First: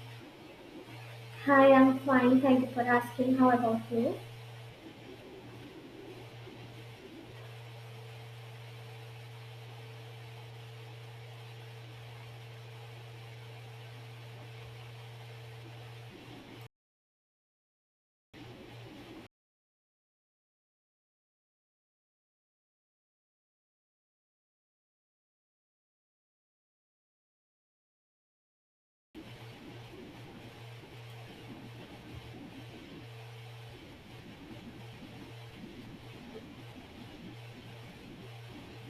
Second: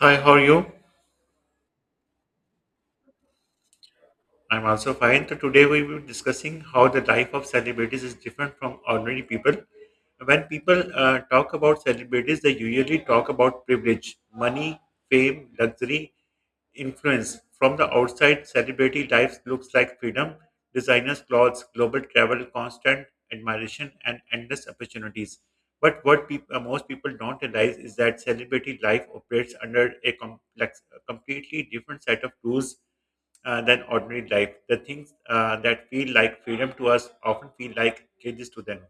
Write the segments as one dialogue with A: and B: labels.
A: Hi, how are you?
B: Hi, I'm fine. Thank you for asking. How about you?
A: I'm also fine. So today we will be discussing how the life of celebrities is different from ordinary people. When people talk about celebrities, they usually talk about privilege, money, fame, luxury, influence. From the outside, celebrity life looks like freedom, designers' clothes, global travel, constant admiration, and endless opportunities. But what peop most people don't realize is that celebrity life operates under a completely different set of rules than ordinary life. The things that feel like freedom to us often feel like cages to them.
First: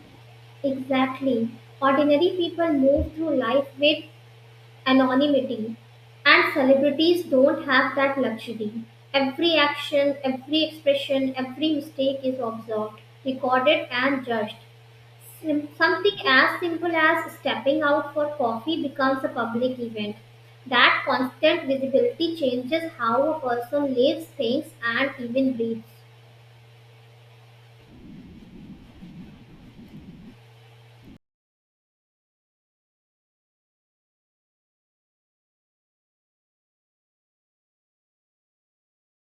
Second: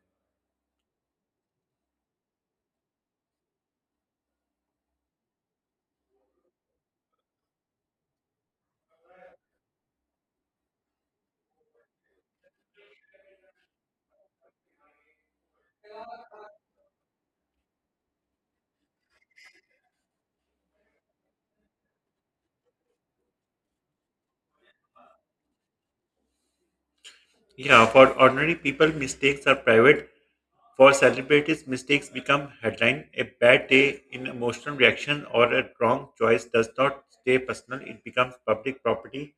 B: Exactly. Ordinary people move through life with anonymity, and celebrities don't have that luxury. Every action, every expression, every mistake is observed, recorded, and judged. Something as simple as stepping out for coffee becomes a public event. That constant visibility changes how a person lives, thinks, and even breathes.
A: Yeah, for ordinary people, mistakes are private. For celebrities, mistakes become headline. A bad day, an emotional reaction, or a wrong choice does not stay personal. It becomes public property.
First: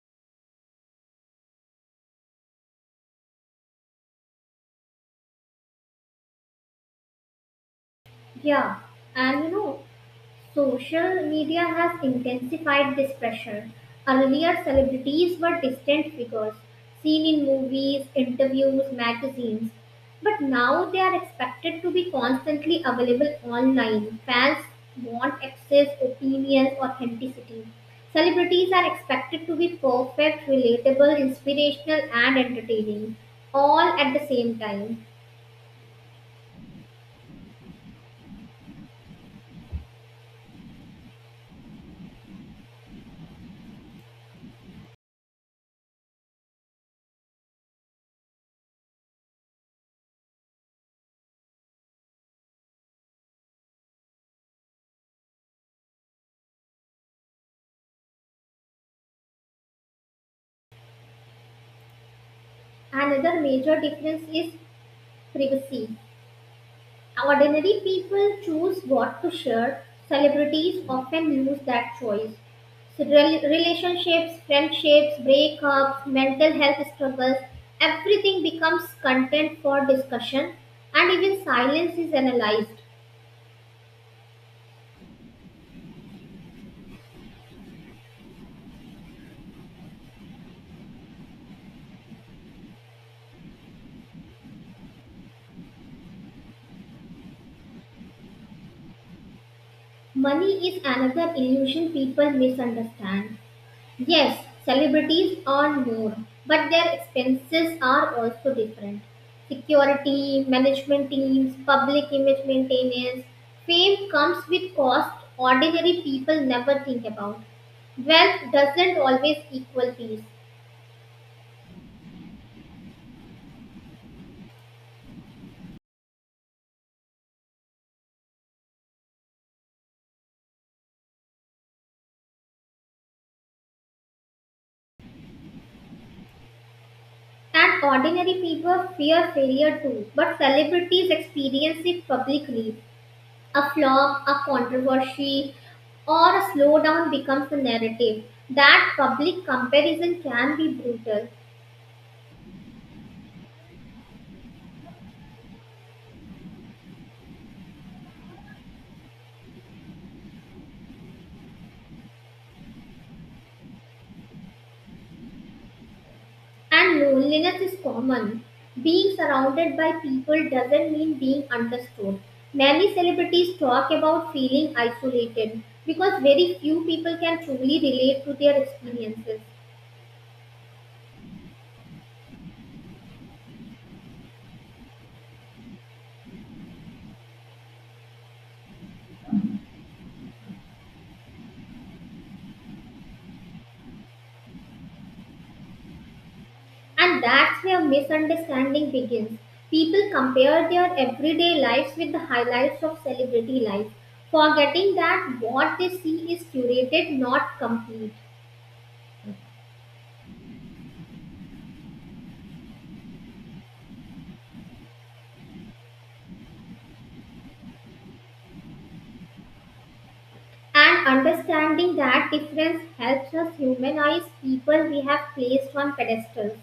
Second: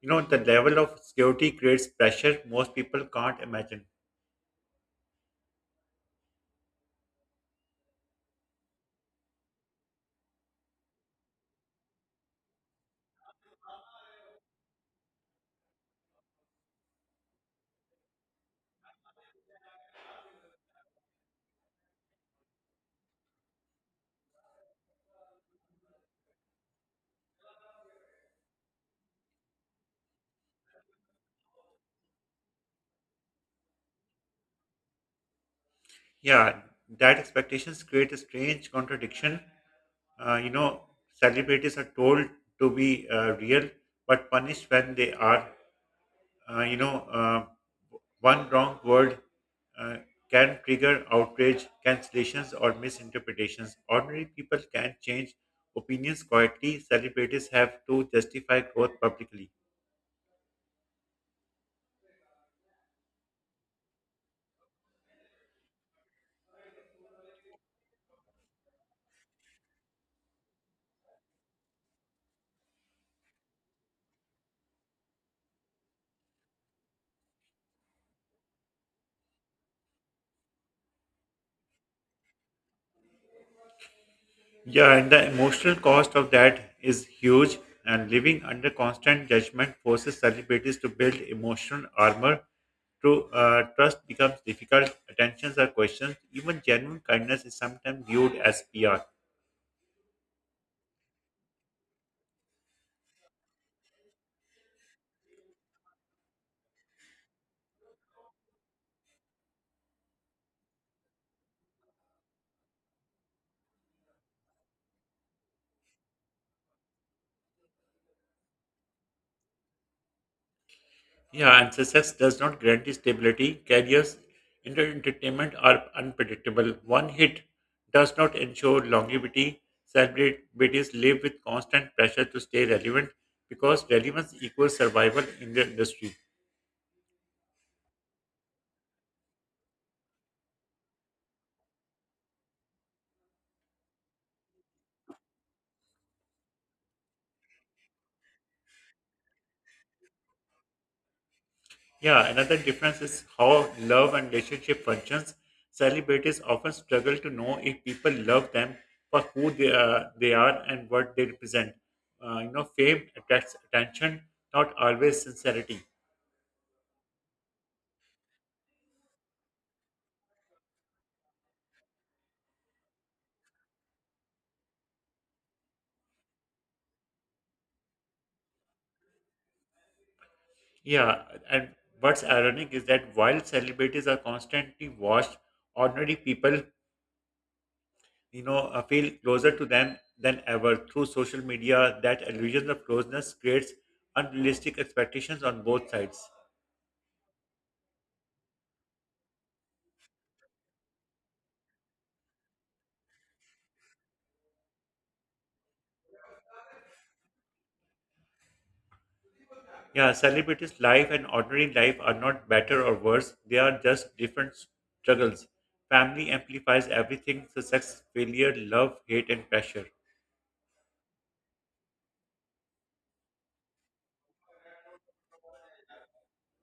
A: You know, the level of security creates pressure most people can't imagine.
B: Yeah, and you know, social media has intensified this pressure. Earlier, celebrities were distant figures, seen in movies, interviews, magazines. But now they are expected to be constantly available online. Fans want access, opinions, authenticity. Celebrities are expected to be perfect, relatable, inspirational, and entertaining, all at the same time.
A: Yeah, that expectations create a strange contradiction. Uh, you know, celebrities are told to be real, but punished when they are. Uh, you know, uh, one wrong word uh, can trigger outrage, cancellations, or misinterpretations. Ordinary people can change opinions quietly. Celebrities have to justify growth publicly.
B: Another major difference is privacy. Ordinary people choose what to share. Celebrities often lose that choice. So, relationships, friendships, breakups, mental health struggles, everything becomes content for discussion, and even silence is analyzed.
A: Yeah, and the emotional cost of that is huge. And living under constant judgment forces celebrities to build emotional armor. True, trust becomes difficult, attentions are questioned, even genuine kindness is sometimes viewed as PR.
B: Money is another illusion people misunderstand. Yes, celebrities earn more, but their expenses are also different. Security, management teams, public image maintenance, fame comes with cost ordinary people never think about. Wealth doesn't always equal peace,
A: Yeah, and success does not guarantee stability. Careers in entertainment are unpredictable. One hit does not ensure longevity. Celebrities live with constant pressure to stay relevant because relevance equals survival in the industry.
B: and ordinary people fear failure too, but celebrities experience it publicly. A flop, a controversy, or a slowdown becomes the narrative. That public comparison can be brutal,
A: Yeah, another difference is how love and relationship functions. Celebrities often struggle to know if people love them for who they are and what they represent. Fame attracts attention, not always sincerity.
B: and loneliness is common. Being surrounded by people doesn't mean being understood. Many celebrities talk about feeling isolated because very few people can truly relate to their experiences.
A: Yeah, and what's ironic is that while celebrities are constantly watched, ordinary people, feel closer to them than ever through social media. That illusion of closeness creates unrealistic expectations on both sides.
B: And that's where misunderstanding begins. People compare their everyday lives with the highlights of celebrity life, forgetting that what they see is curated, not complete.
A: Yeah, celebrities' life and ordinary life are not better or worse. They are just different struggles. Family amplifies everything success, failure, love, hate, and pressure.
B: And understanding that difference helps us humanize people we have placed on pedestals.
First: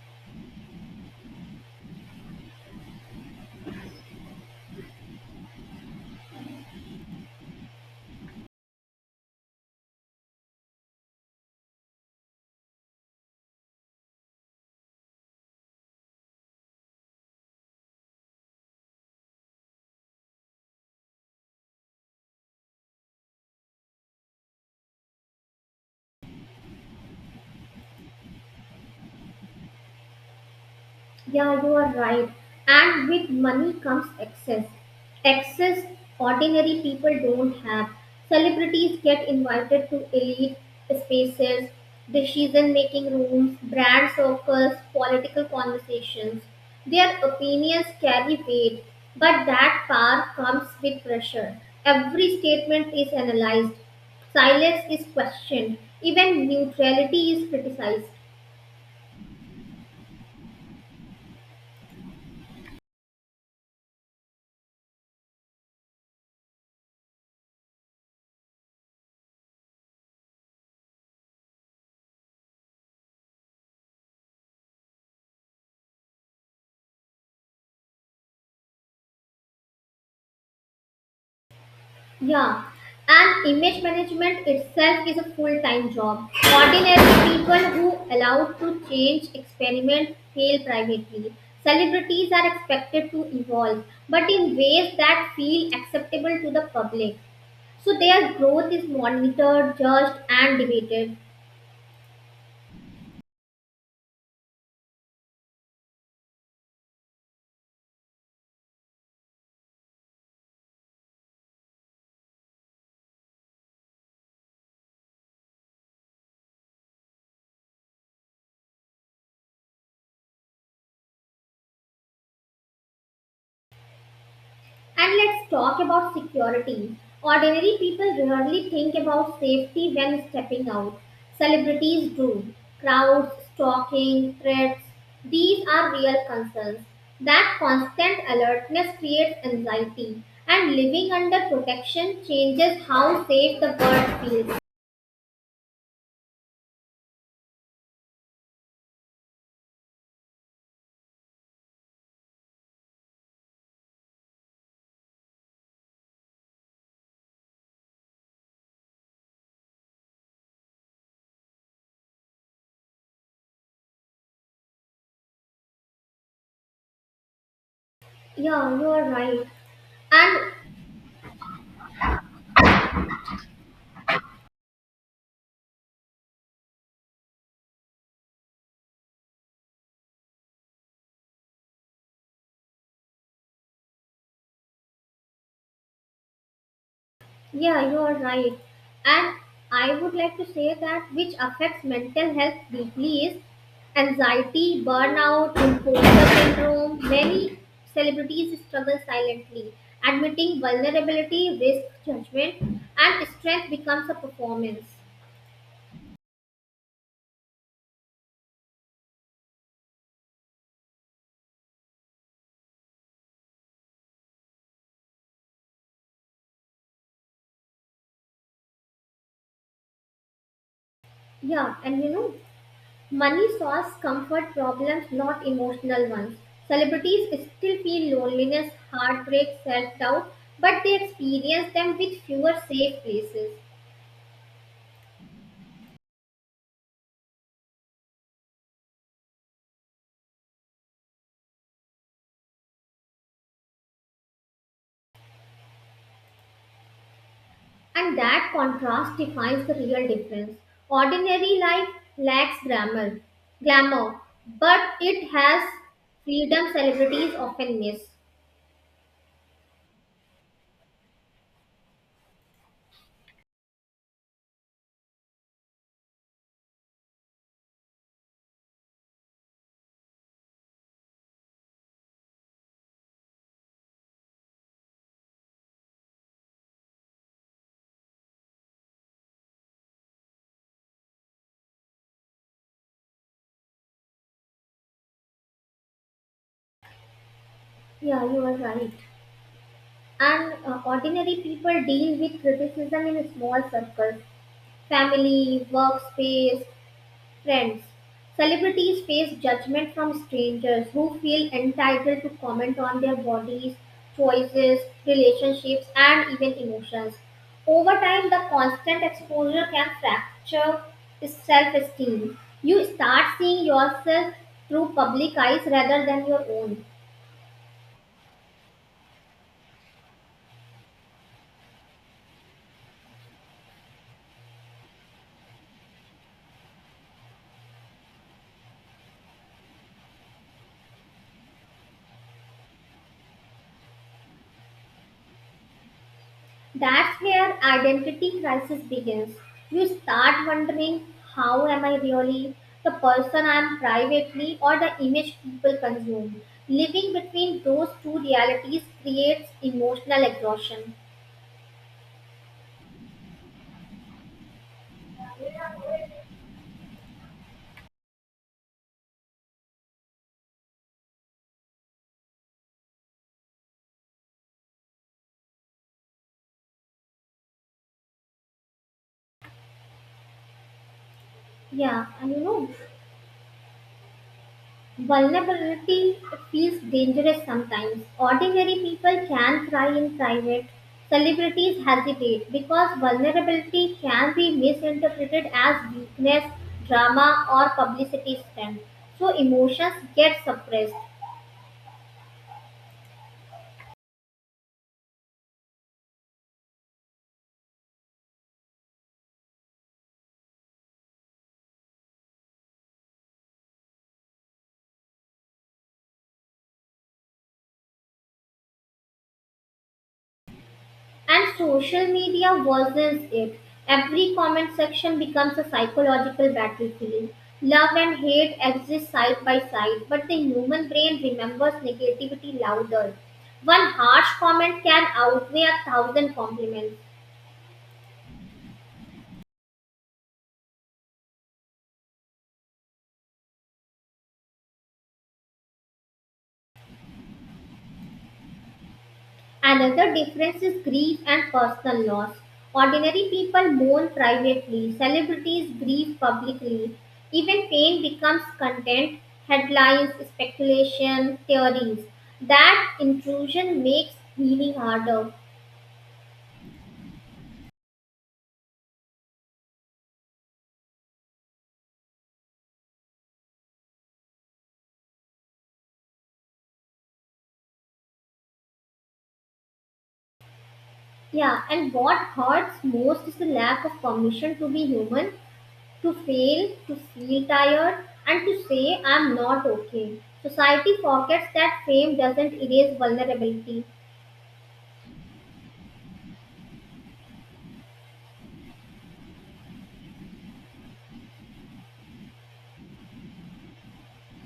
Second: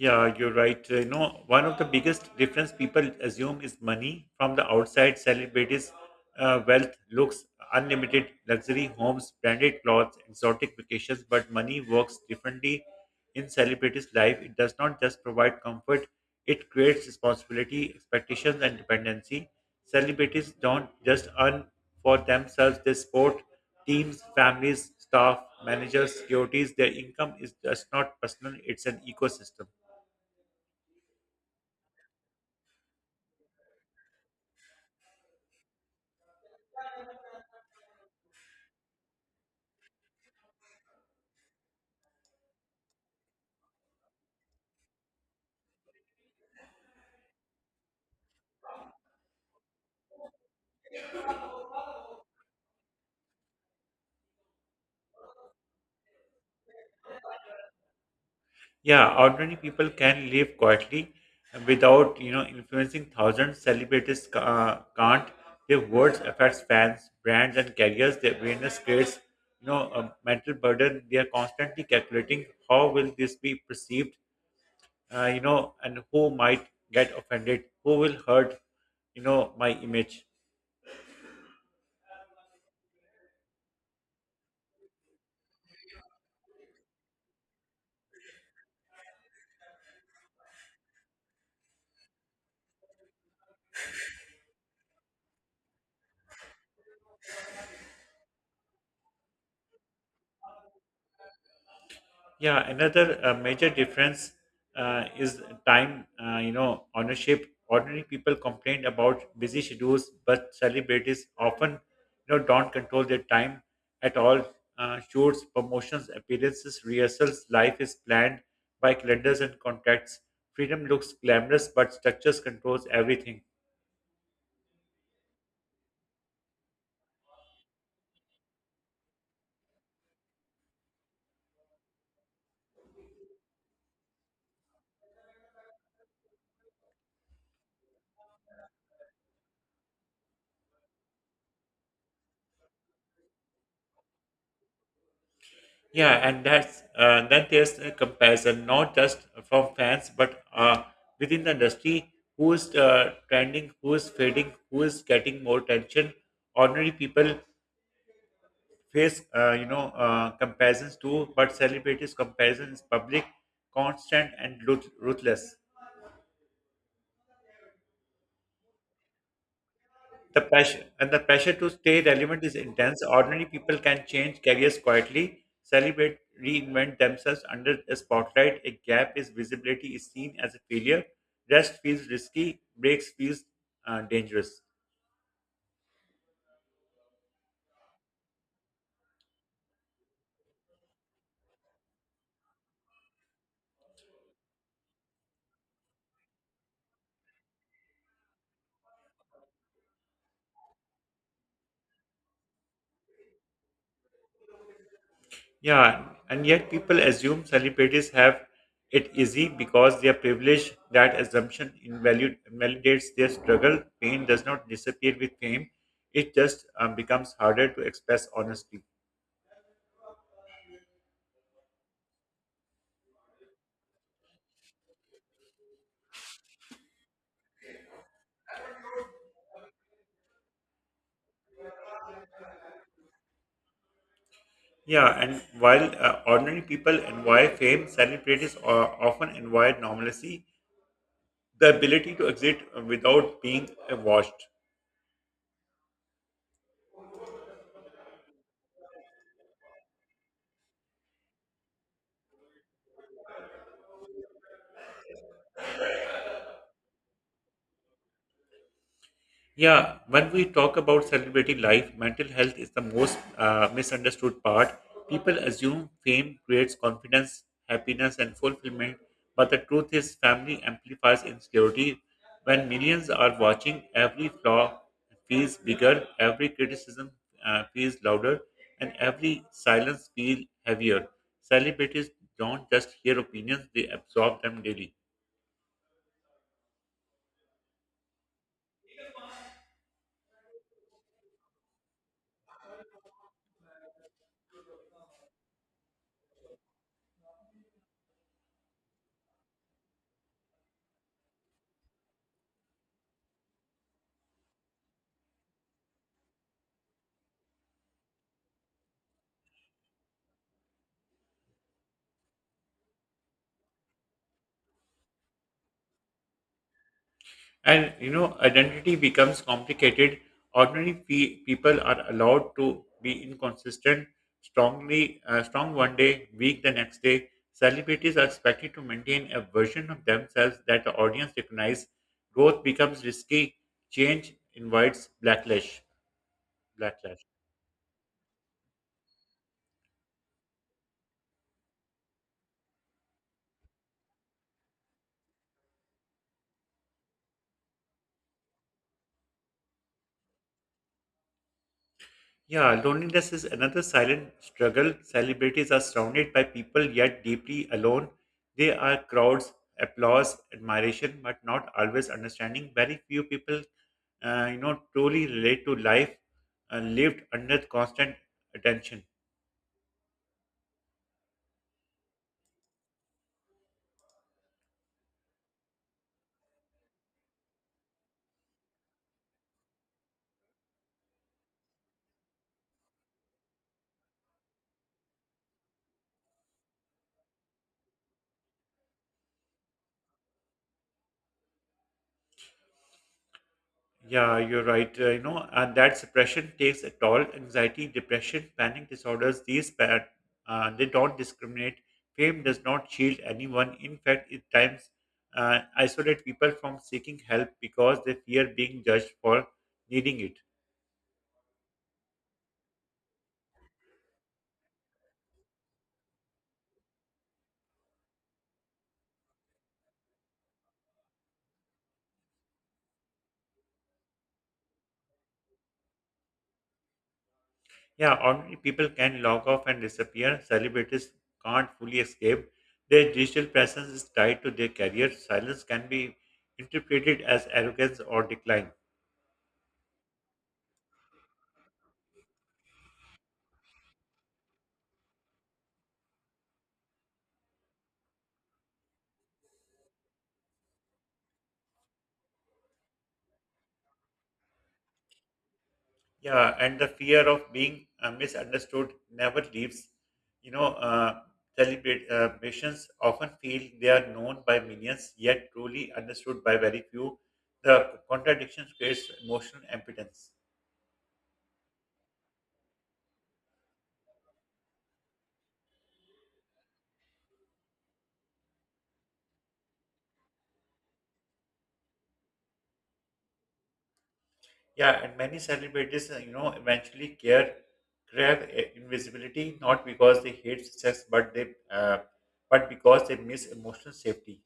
A: Yeah, you're right. One of the biggest difference people assume is money. From the outside, celebrities' wealth looks unlimited, luxury homes, branded clothes, exotic vacations, but money works differently in celebrities' life. It does not just provide comfort; it creates responsibility, expectations, and dependency. Celebrities don't just earn for themselves; they support teams, families, staff, managers, securities. Their income is just not personal; it's an ecosystem.
B: Yeah, you are right. And with money comes access. Access ordinary people don't have. Celebrities get invited to elite spaces, decision making rooms, brand circles, political conversations. Their opinions carry weight, but that power comes with pressure. Every statement is analyzed, silence is questioned, even neutrality is criticized.
A: Yeah, ordinary people can live quietly without, you know, influencing thousands. Celebrities can't. Their words affects fans, brands, and careers. Their awareness creates, you know, a mental burden. They are constantly calculating how will this be perceived, and who might get offended, who will hurt, you know, my image.
B: Yeah, and image management itself is a full-time job. Ordinary people who allowed to change, experiment, fail privately. Celebrities are expected to evolve, but in ways that feel acceptable to the public. So their growth is monitored, judged, and debated.
A: Yeah, another major difference is time. Ownership. Ordinary people complain about busy schedules, but celebrities often, don't control their time at all. Shoots, promotions, appearances, rehearsals. Life is planned by calendars and contracts. Freedom looks glamorous, but structures controls everything.
B: And let's talk about security. Ordinary people rarely think about safety when stepping out. Celebrities do. Crowds, stalking, threats, these are real concerns. That constant alertness creates anxiety, and living under protection changes how safe the world feels.
A: Yeah, and that's Then there's a comparison not just from fans but within the industry who is trending, who is fading, who is getting more attention. Ordinary people face comparisons too, but celebrities' comparison is public, constant, and ruthless.
B: Yeah, you are right.
A: The
B: And
A: pressure and the pressure to stay relevant is intense. Ordinary people can change careers quietly, celebrate, reinvent themselves under a spotlight. A gap is visibility is seen as a failure. Rest feels risky. Breaks feels dangerous.
B: yeah, you are right. And I would like to say that which affects mental health deeply is anxiety, burnout, imposter syndrome. Many celebrities struggle silently. Admitting vulnerability, risk judgment, and strength becomes a performance.
A: Yeah, and yet people assume celebrities have it easy because they are privileged. That assumption invalidates their struggle. Pain does not disappear with fame. It just becomes harder to express honestly.
B: Yeah, and you know, money solves comfort problems, not emotional ones. Celebrities still feel loneliness, heartbreak, self doubt, but they experience them with fewer safe places.
A: Yeah, and while ordinary people envy fame, celebrities often envy normalcy, the ability to exist without being watched.
B: And that contrast defines the real difference. Ordinary life lacks glamour, glamour, but it has freedom celebrities often miss.
A: Yeah, when we talk about celebrity life, mental health is the most misunderstood part. People assume fame creates confidence, happiness, and fulfillment, but the truth is, family amplifies insecurity. When millions are watching, every flaw feels bigger, every criticism feels louder, and every silence feels heavier. Celebrities don't just hear opinions, they absorb them daily.
B: Yeah, you are right. And ordinary people deal with criticism in small circles, family, workspace, friends, celebrities face judgment from strangers who feel entitled to comment on their bodies, choices, relationships, and even emotions. Over time, the constant exposure can fracture self esteem. You start seeing yourself through public eyes rather than your own.
A: And you know, identity becomes complicated. Ordinary people are allowed to be inconsistent, strong one day, weak the next day. Celebrities are expected to maintain a version of themselves that the audience recognize. Growth becomes risky. Change invites backlash.
B: That's
A: Backlash.
B: where identity crisis begins. You start wondering how am I really the person I am privately or the image people consume? Living between those two realities creates emotional exhaustion.
A: Yeah, loneliness is another silent struggle. Celebrities are surrounded by people yet deeply alone. They are crowds, applause, admiration, but not always understanding. Very few people, truly relate to life lived under constant attention.
B: Yeah, and you know, vulnerability feels dangerous sometimes. Ordinary people can cry in private. Celebrities hesitate because vulnerability can be misinterpreted as weakness, drama, or publicity stunt. So emotions get suppressed.
A: Yeah, you're right. And that suppression takes a toll. Anxiety, depression, panic disorders, these bad, they don't discriminate. Fame does not shield anyone. In fact, it times isolate people from seeking help because they fear being judged for needing it.
B: And social media worsens it. Every comment section becomes a psychological battlefield. Love and hate exist side by side, but the human brain remembers negativity louder. One harsh comment can outweigh a thousand compliments.
A: Yeah, ordinary people can log off and disappear. Celebrities can't fully escape. Their digital presence is tied to their career. Silence can be interpreted as arrogance or decline.
B: Another difference is grief and personal loss. Ordinary people mourn privately, celebrities grieve publicly. Even pain becomes content, headlines, speculation, theories. That intrusion makes healing harder.
A: Yeah, and the fear of being misunderstood never leaves. You know, celebrate Patients often feel they are known by millions, yet truly understood by very few. The contradiction creates emotional impotence.
B: Yeah, and what hurts most is the lack of permission to be human, to fail, to feel tired, and to say, I'm not okay. Society forgets that fame doesn't erase vulnerability.
A: Yeah, and many celebrities, eventually care crave invisibility not because they hate success, but because they miss emotional safety.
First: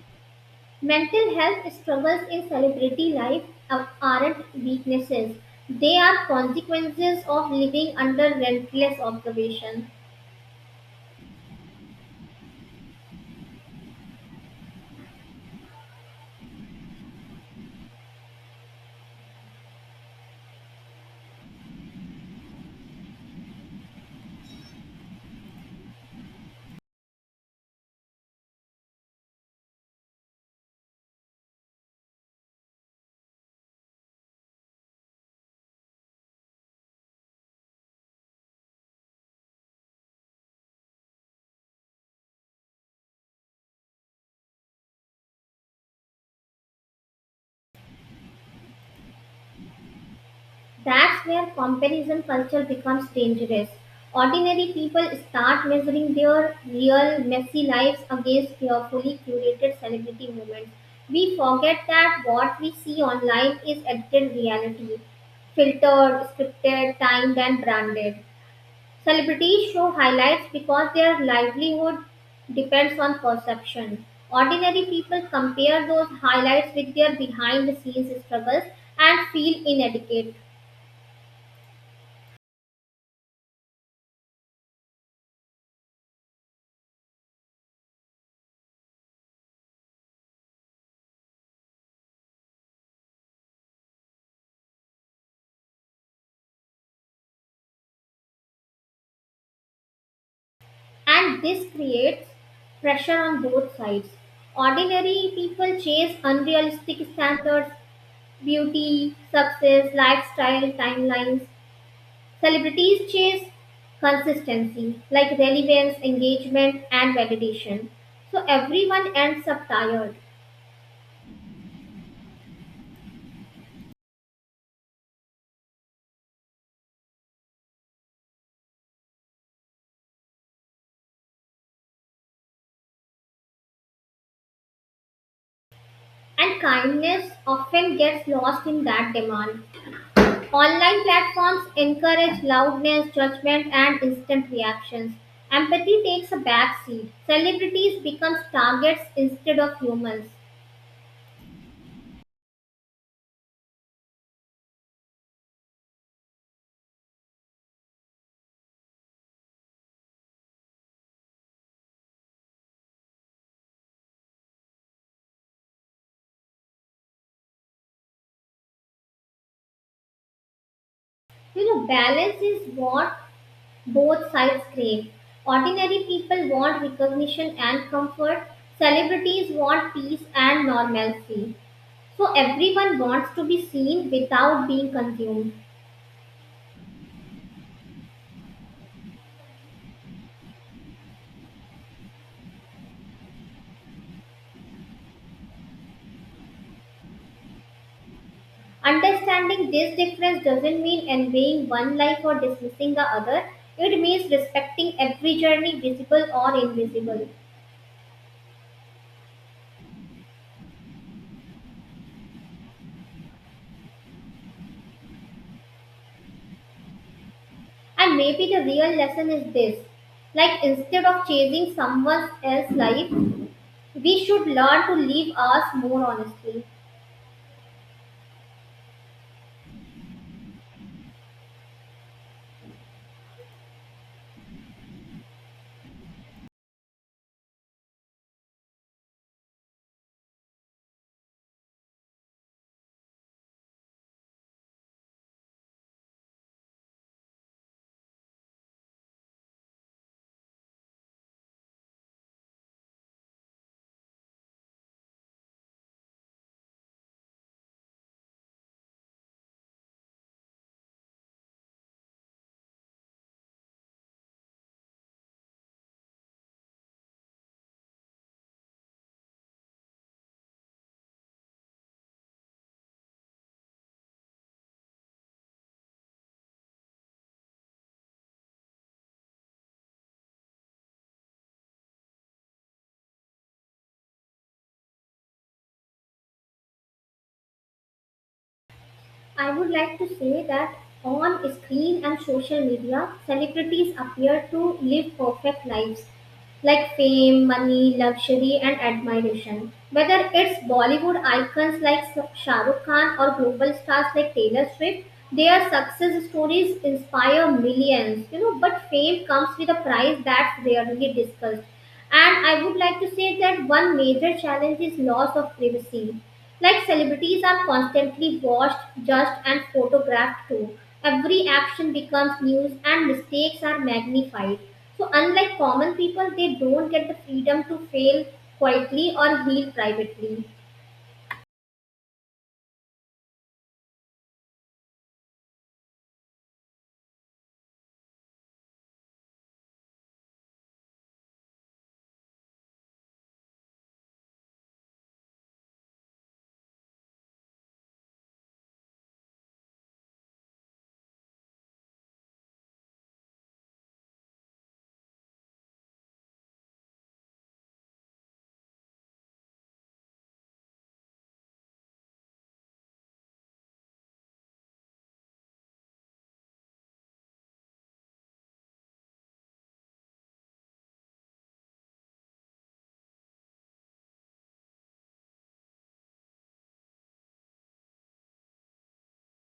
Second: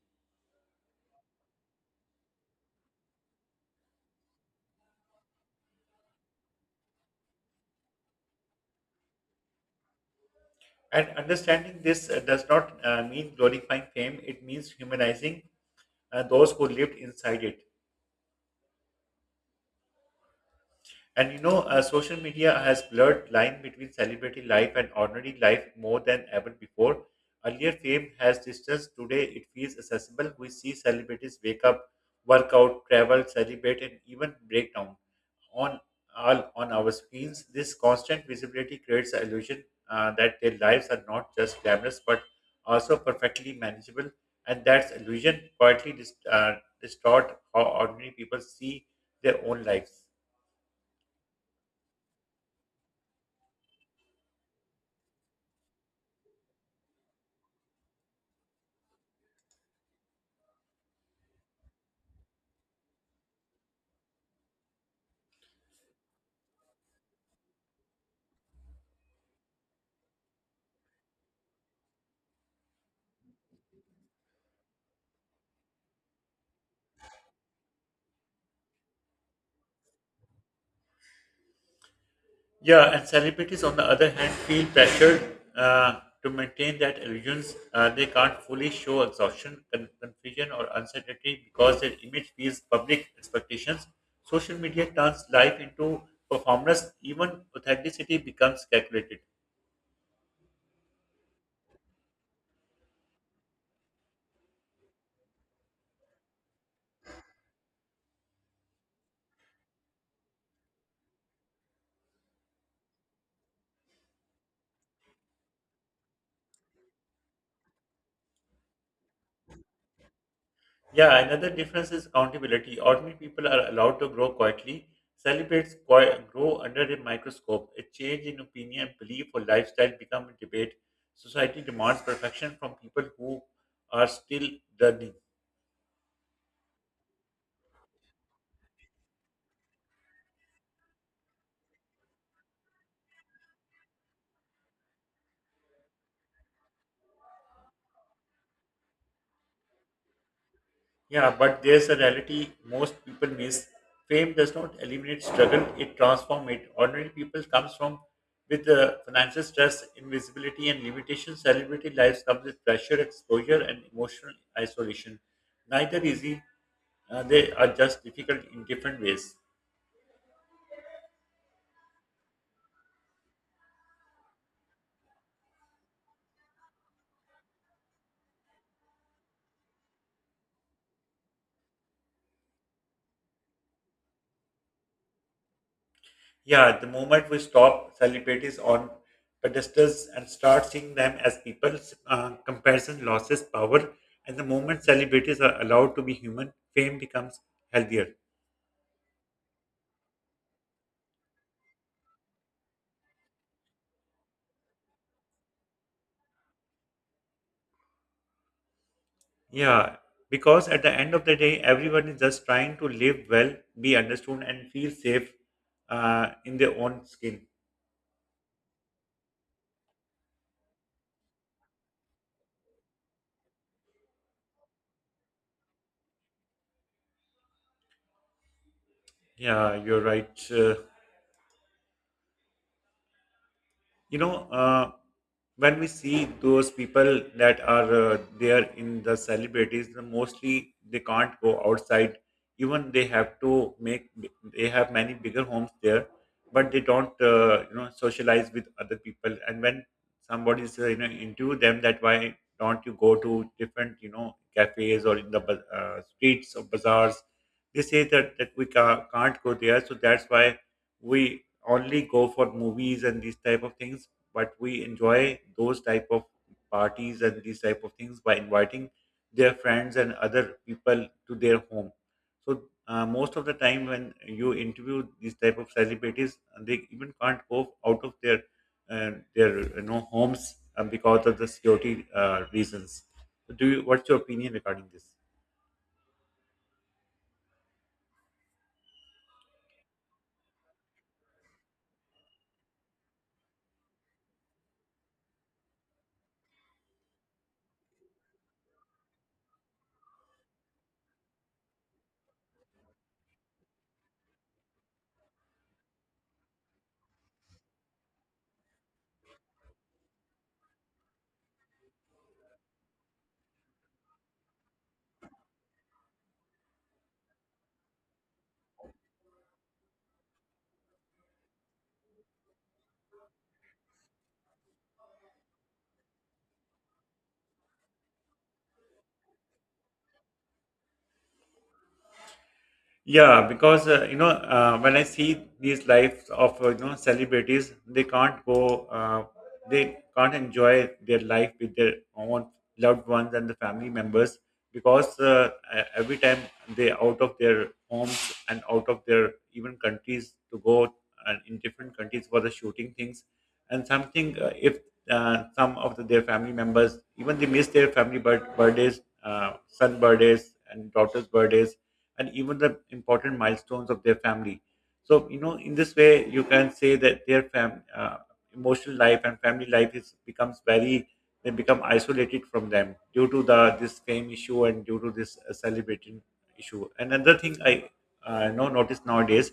B: Mental health struggles in celebrity life aren't weaknesses. They are consequences of living under relentless observation.
A: And understanding this does not mean glorifying fame; it means humanizing those who lived inside it. Social media has blurred line between celebrity life and ordinary life more than ever before. Earlier, fame has distance. Today, it feels accessible. We see celebrities wake up, work out, travel, celebrate, and even break down. On all on our screens. This constant visibility creates the illusion that their lives are not just glamorous but also perfectly manageable, and that illusion quietly distort how ordinary people see their own lives.
B: That's where comparison culture becomes dangerous. Ordinary people start measuring their real messy lives against carefully curated celebrity moments. We forget that what we see online is edited reality, filtered, scripted, timed, and branded. Celebrities show highlights because their livelihood depends on perception. Ordinary people compare those highlights with their behind the scenes struggles and feel inadequate.
A: Yeah, and celebrities, on the other hand, feel pressured to maintain that illusions. They can't fully show exhaustion, confusion, or uncertainty because their image feels public expectations. Social media turns life into performance. Even authenticity becomes calculated.
B: And this creates pressure on both sides. Ordinary people chase unrealistic standards, beauty, success, lifestyle, timelines. Celebrities chase consistency like relevance, engagement, and validation. So everyone ends up tired.
A: Yeah, another difference is accountability. Ordinary people are allowed to grow quietly, celebrate, grow under a microscope. A change in opinion, belief, or lifestyle become a debate. Society demands perfection from people who are still learning.
B: And kindness often gets lost in that demand. Online platforms encourage loudness, judgment, and instant reactions. Empathy takes a back seat. Celebrities become targets instead of humans.
A: Yeah, but there's a reality most people miss. Fame does not eliminate struggle; it transforms it. Ordinary people comes from with financial stress, invisibility, and limitations. Celebrity lives comes with pressure, exposure, and emotional isolation. Neither easy; they are just difficult in different ways.
B: You know, balance is what both sides crave. Ordinary people want recognition and comfort. Celebrities want peace and normalcy. So everyone wants to be seen without being consumed.
A: Yeah, the moment we stop celebrities on pedestals and start seeing them as people, comparison loses power. And the moment celebrities are allowed to be human, fame becomes healthier.
B: Understanding this difference doesn't mean envying one life or dismissing the other. It means respecting every journey, visible or invisible.
A: Yeah, because at the end of the day, everyone is just trying to live well, be understood, and feel safe in their own skin.
B: And maybe the real lesson is this, like, instead of chasing someone else's life, we should learn to live ours more honestly.
A: Yeah, you're right. You know uh, when we see those people that are there in the celebrities the mostly they can't go outside even they have to make they have many bigger homes there but they don't socialize with other people and when somebody's into them that why don't you go to different you know cafes or in the streets or bazaars they say that we can't go there so that's why we only go for movies and these type of things but we enjoy those type of parties and these type of things by inviting their friends and other people to their home so most of the time when you interview these type of celebrities they even can't go out of their homes because of the security reasons so do you what's your opinion regarding this?
B: I would like to say that on screen and social media, celebrities appear to live perfect lives like fame, money, luxury, and admiration. Whether it's Bollywood icons like Shah Rukh Khan or global stars like Taylor Swift, their success stories inspire millions. You know, but fame comes with a price that's rarely discussed. And I would like to say that one major challenge is loss of privacy. Like celebrities are constantly watched, judged, and photographed too. Every action becomes news and mistakes are magnified. So, unlike common people, they don't get the freedom to fail quietly or heal privately.
A: Yeah, because when I see these lives of celebrities, they can't go, they can't enjoy their life with their own loved ones and the family members because every time they out of their homes and out of their even countries to go and in different countries for the shooting things and something if some of the, their family members even they miss their family birthdays, son birthdays and daughter's birthdays and even the important milestones of their family. So, you know, in this way, you can say that their emotional life and family life is becomes very they become isolated from them due to the this fame issue and due to this celebrating issue. Another thing I know notice nowadays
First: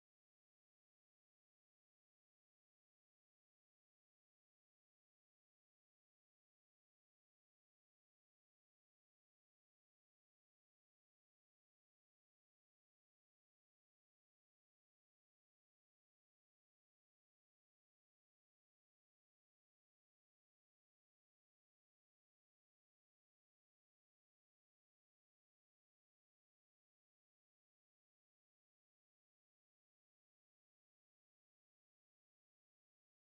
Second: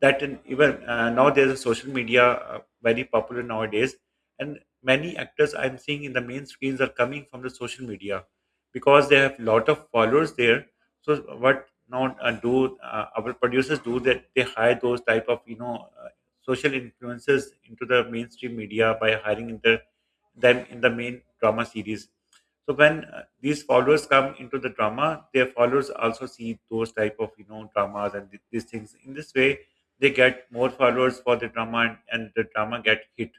A: that in, even now there's a social media very popular nowadays, and many actors I'm seeing in the main screens are coming from the social media because they have lot of followers there. So what not do our producers do that they hire those type of social influences into the mainstream media by hiring them in the main drama series. So when these followers come into the drama, their followers also see those type of dramas and these things. In this way they get more followers for the drama, and the drama get hit.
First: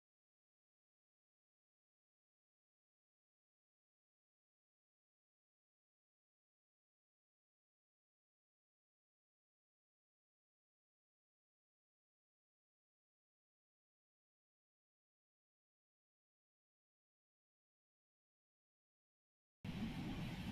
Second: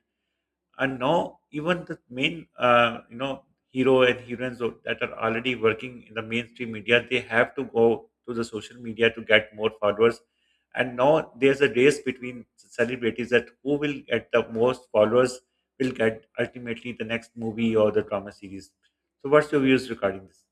A: And now even the main hero and heroines that are already working in the mainstream media, they have to go to the social media to get more followers. And now there's a race between celebrities that who will get the most followers will get ultimately the next movie or the drama series. So what's your views regarding this?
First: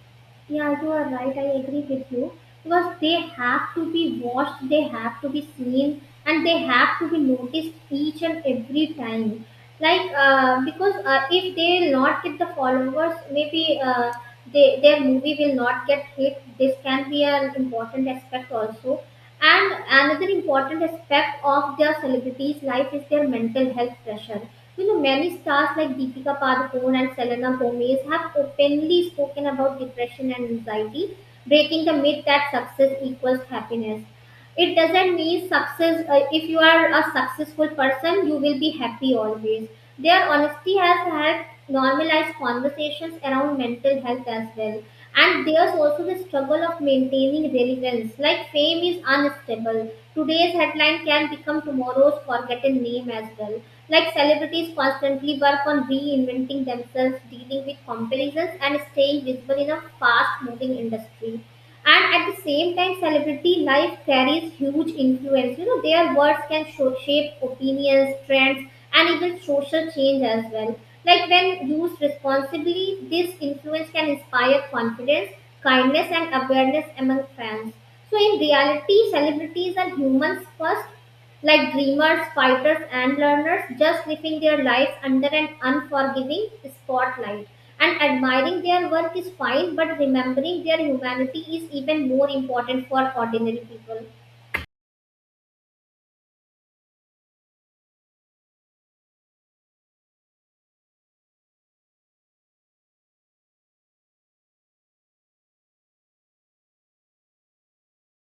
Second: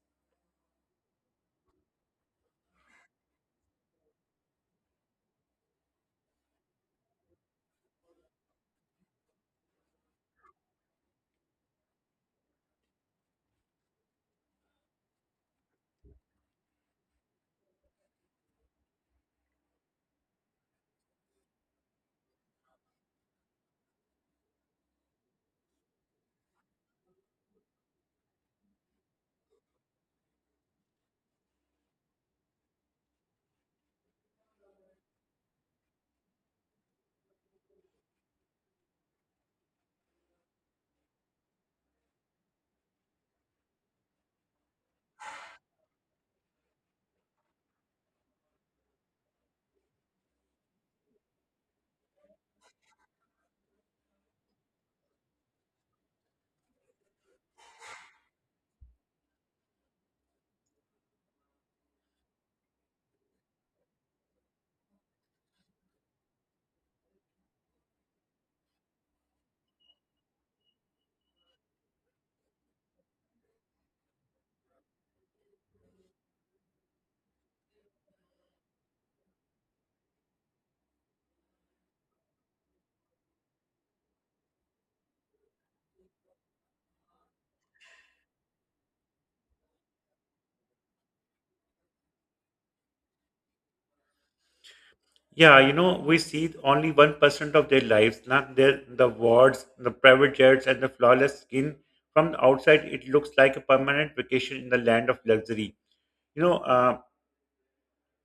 B: Yeah, you are right. I agree with you because they have to be watched, they have to be seen, and they have to be noticed each and every time. Like because if they not get the followers, maybe they, their movie will not get hit. This can be an important aspect also. And another important aspect of their celebrities' life is their mental health pressure. You know, many stars like Deepika Padukone and Selena Gomez have openly spoken about depression and anxiety, breaking the myth that success equals happiness. It doesn't mean success, if you are a successful person you will be happy always. Their honesty has helped normalize conversations around mental health as well. And there's also the struggle of maintaining relevance, like fame is unstable. Today's headline can become tomorrow's forgotten name as well. Like celebrities constantly work on reinventing themselves, dealing with comparisons and staying visible in a fast moving industry. And at the same time celebrity life carries huge influence. You know, their words can shape opinions, trends, and even social change as well. Like when used responsibly, this influence can inspire confidence, kindness and awareness among fans. So in reality celebrities are humans first, like dreamers, fighters, and learners, just living their lives under an unforgiving spotlight. And admiring their work is fine, but remembering their humanity is even more important for ordinary people.
A: Yeah, you know, we see only 1% of their lives, not their, the wards, the private jets, and the flawless skin. From the outside, it looks like a permanent vacation in the land of luxury. You know,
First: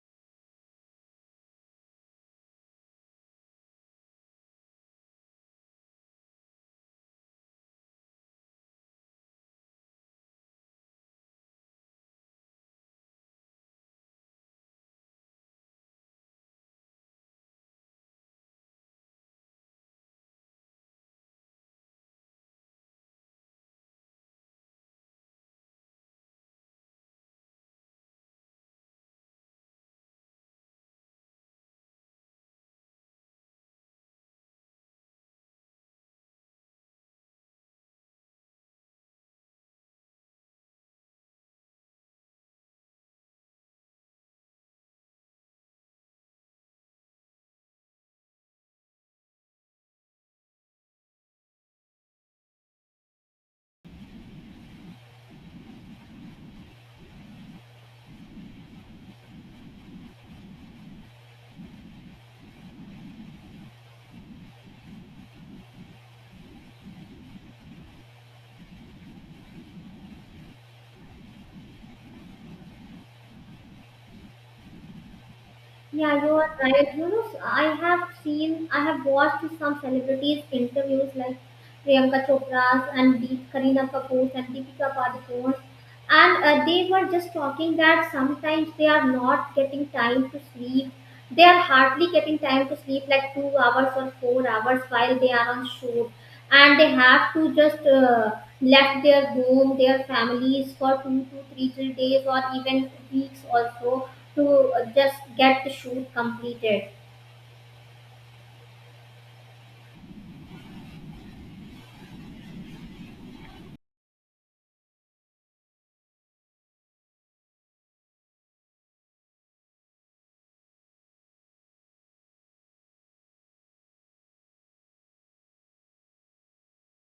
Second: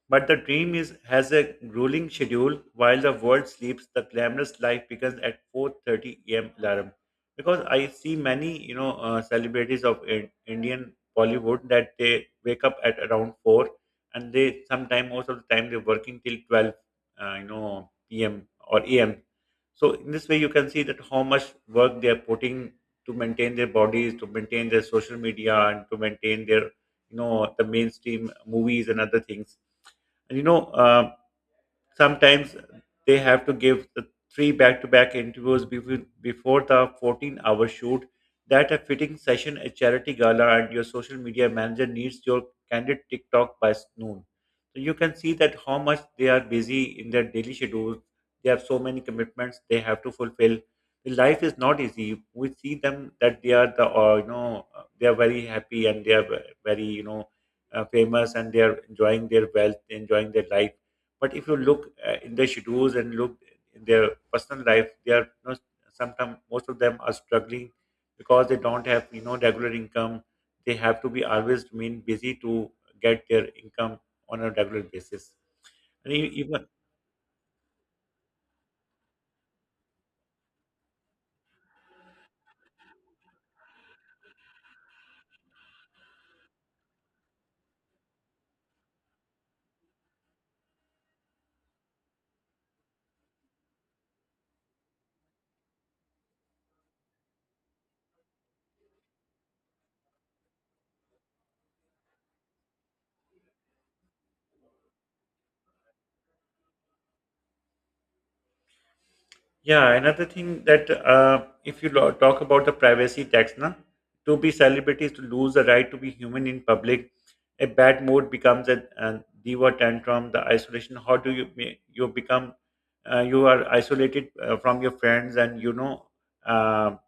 A: but the dream is has a grueling schedule. While the world sleeps, the glamorous life begins at 4:30 a.m. alarm. Because I see many, you know, celebrities of Indian Bollywood, that they wake up at around 4, and they sometime most of the time they're working till 12, p.m. or a.m. So in this way, you can see that how much work they are putting to maintain their bodies, to maintain their social media, and to maintain their, you know, the mainstream movies and other things. you know uh, Sometimes they have to give the three back-to-back interviews before the 14-hour shoot, that a fitting session, a charity gala, and your social media manager needs your candid tiktok by noon. So you can see that how much they are busy in their daily schedule. They have so many commitments they have to fulfill. The life is not easy. We see them that they are the or they are very happy and they are very, you know, famous, and they are enjoying their wealth, enjoying their life. But if you look in their schedules and look in their personal life, they are, you know, sometimes most of them are struggling because they don't have, you know, regular income. They have to be always remain busy to get their income on a regular basis. And
B: Yeah, you are
A: even.
B: right. You know, I have watched some celebrities' interviews like Priyanka Chopra's and Deep Karina Kapoor's and Deepika Padukone's, and they were just talking that sometimes they are not getting time to sleep. They are hardly getting time to sleep like 2 hours or 4 hours while they are on shoot, and they have to just left their home, their families for two to three days or even weeks also to just get the shoot completed.
A: Yeah, another thing that if you talk about the privacy tax, na, to be celebrities to lose the right to be human in public, a bad mood becomes a diva tantrum, the isolation. How do you you become? You are isolated from your friends, and you know, um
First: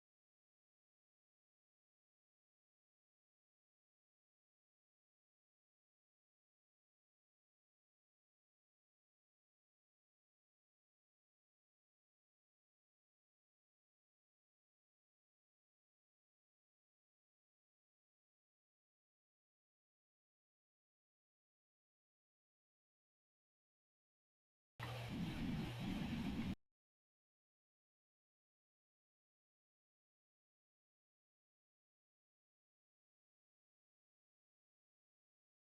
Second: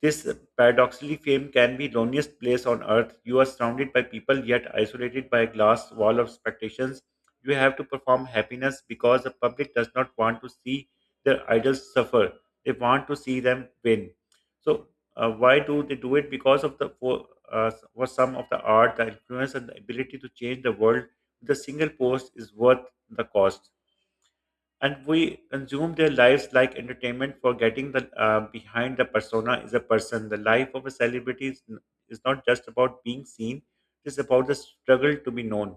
A: this paradoxically fame can be loneliest place on earth. You are surrounded by people yet isolated by a glass wall of expectations. You have to perform happiness because the public does not want to see their idols suffer. They want to see them win. So why do they do it? Because of for some of the art, the influence, and the ability to change the world with a single post is worth the cost. And we consume their lives like entertainment, forgetting that behind the persona is a person. The life of a celebrity is not just about being seen, it is about the struggle to be known.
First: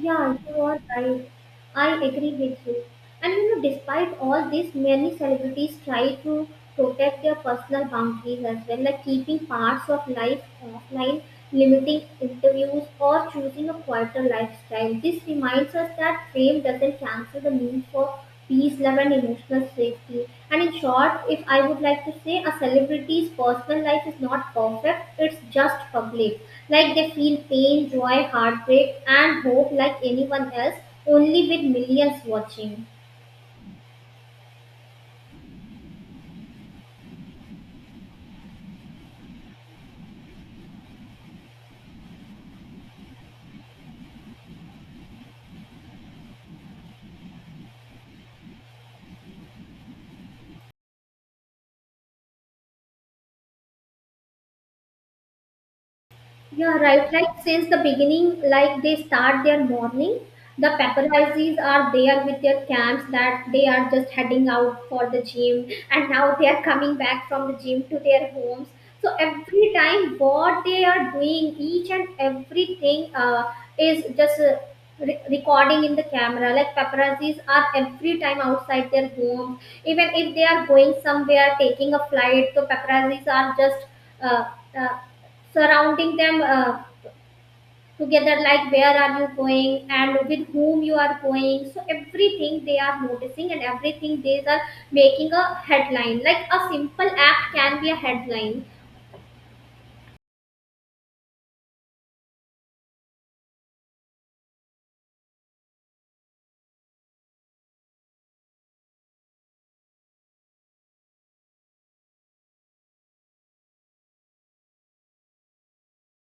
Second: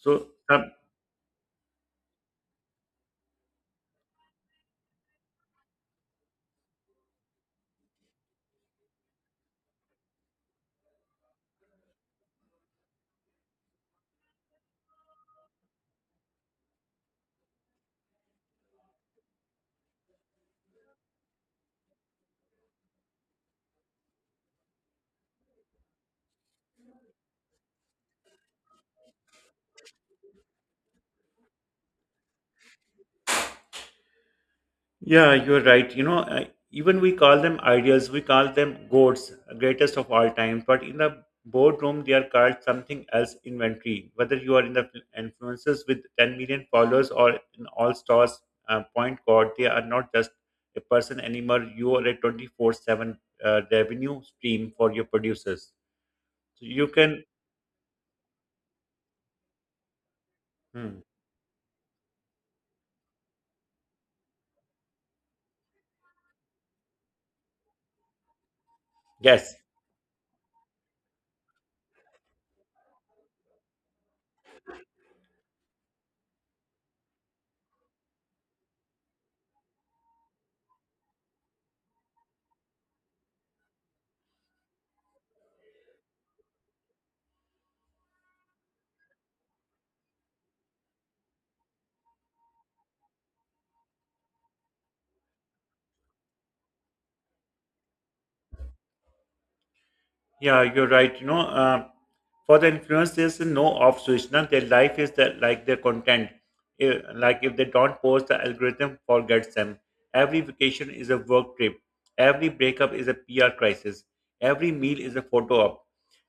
A: So
B: you
A: some.
B: are right. I agree with you. And you know, despite all this, many celebrities try to protect their personal boundaries as well, like keeping parts of life offline, limiting interviews, or choosing a quieter lifestyle. This reminds us that fame doesn't cancel the need for peace, love, and emotional safety. And in short, if I would like to say, a celebrity's personal life is not perfect, it's just public. Like they feel pain, joy, heartbreak, and hope like anyone else, only with millions watching.
A: Yeah, you're right. You know, even we call them ideals, we call them gods, greatest of all time. But in the boardroom, they are called something else, inventory. Whether you are in the influencers with 10 million followers or an all stars point god, they are not just a person anymore. You are a 24/7 revenue stream for your producers. So
B: Yeah,
A: you
B: right.
A: can.
B: Like since the beginning, like they start their morning, the
A: Hmm,
B: paparazzis are there with their camps that they are just heading out for the gym and now they are coming back from the gym to their homes. So
A: yes.
B: every time what they are doing, each and everything is just recording in the camera. Like paparazzis are every time outside their homes. Even if they are going somewhere, taking a flight, so paparazzis are just uh, uh, surrounding them, together, like where are you going and with whom you are going, so everything they are noticing and everything they are making a headline, like a simple act can be a headline.
A: Yeah, you're right. You know, for the influence, there's no off switch. Now their life is that like their content. If, like if they don't post, the algorithm forgets them. Every vacation is a work trip. Every breakup is a PR crisis. Every meal is a photo op.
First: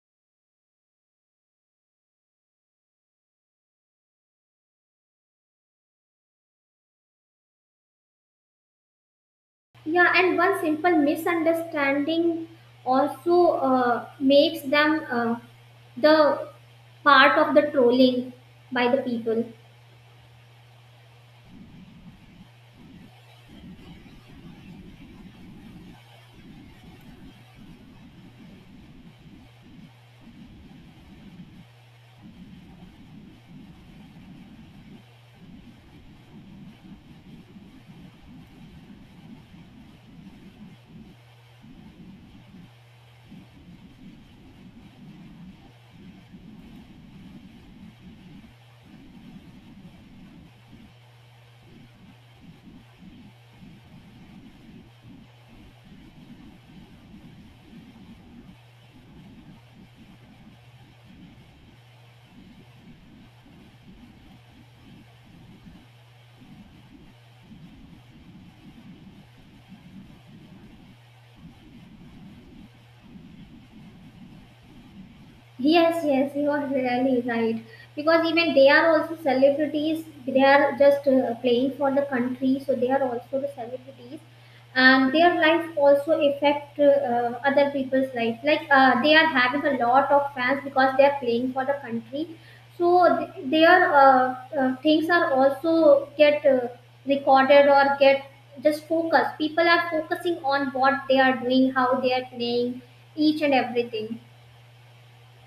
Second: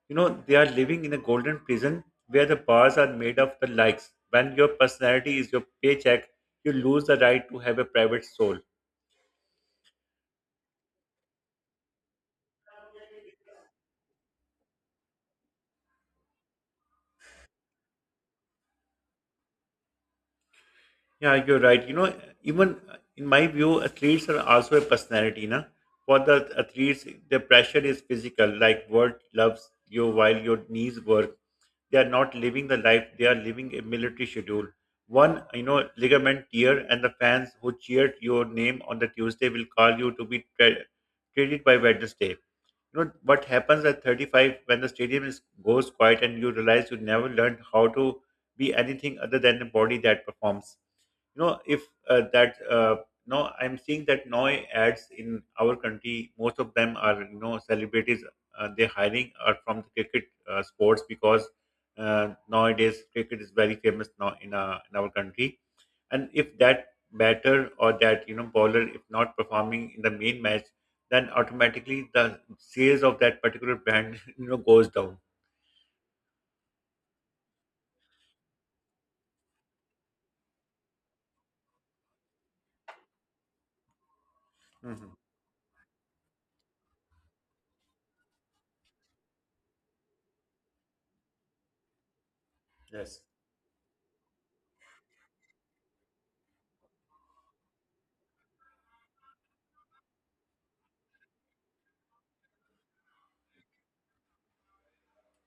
A: You know, they are living in a golden prison where the bars are made of the likes. When your personality is your paycheck, you lose the right to have a private soul.
B: Yeah, and one simple misunderstanding also makes them, the part of the trolling by the people.
A: Yeah, you're right. You know, even in my view, athletes are also a personality. Na? For the athletes, the pressure is physical, like world loves you while your knees work. They are not living the life, they are living a military schedule. One, you know, ligament tear, and the fans who cheered your name on the Tuesday will call you to be traded by Wednesday. You know what happens at 35 when the stadium is goes quiet and you realize you never learned how to be anything other than a body that performs. You know if that no I'm seeing that now ads in our country most of them are, you know, celebrities. They're hiring are from the cricket sports because nowadays cricket is very famous now in our country. And if that batter or that, you know, bowler if not performing in the main match, then automatically the sales of that particular brand you know goes down.
B: Yes, yes, you are really right. Because even they are also celebrities. They are just playing for the country, so they are also the celebrities, and
A: Hmm.
B: their life also affect, other people's life. Like they are having a lot of fans because they are playing for the country. So
A: Yes,
B: their things are also get recorded or get just focused. People are focusing on what they are doing, how they are playing, each and everything.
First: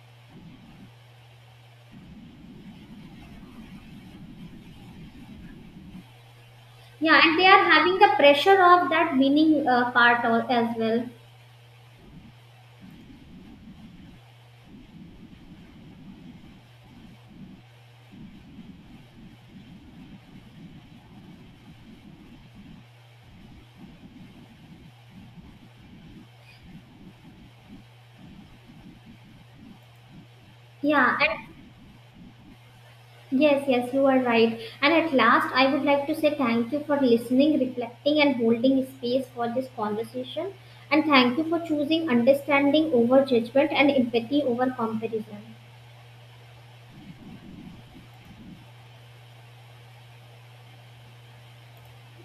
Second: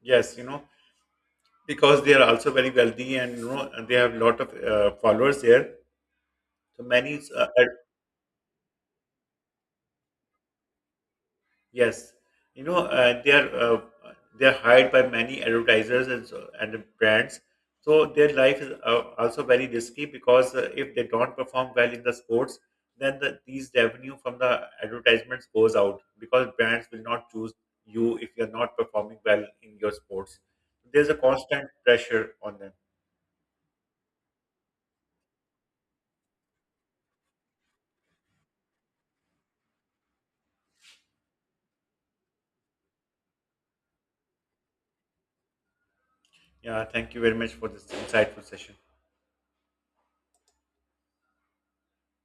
A: yes, you know, because they are also very wealthy and you know and they have a lot of followers there. So
B: Yeah,
A: many
B: and they
A: uh,
B: are having the pressure of that winning, part, as well.
A: yes. You know they are hired by many advertisers and so, and brands, so their life is also very risky because if they don't perform well in the sports, then these revenue from the advertisements goes out because brands will not choose you if you're not performing well in your sports. There's a
B: Yeah, and
A: constant pressure on them.
B: yes, yes, you are right. And at last, I would like to say thank you for listening, reflecting, and holding space for this conversation. And thank you for choosing understanding over judgment and empathy over comparison.
A: Yeah, thank you very much for this insightful session.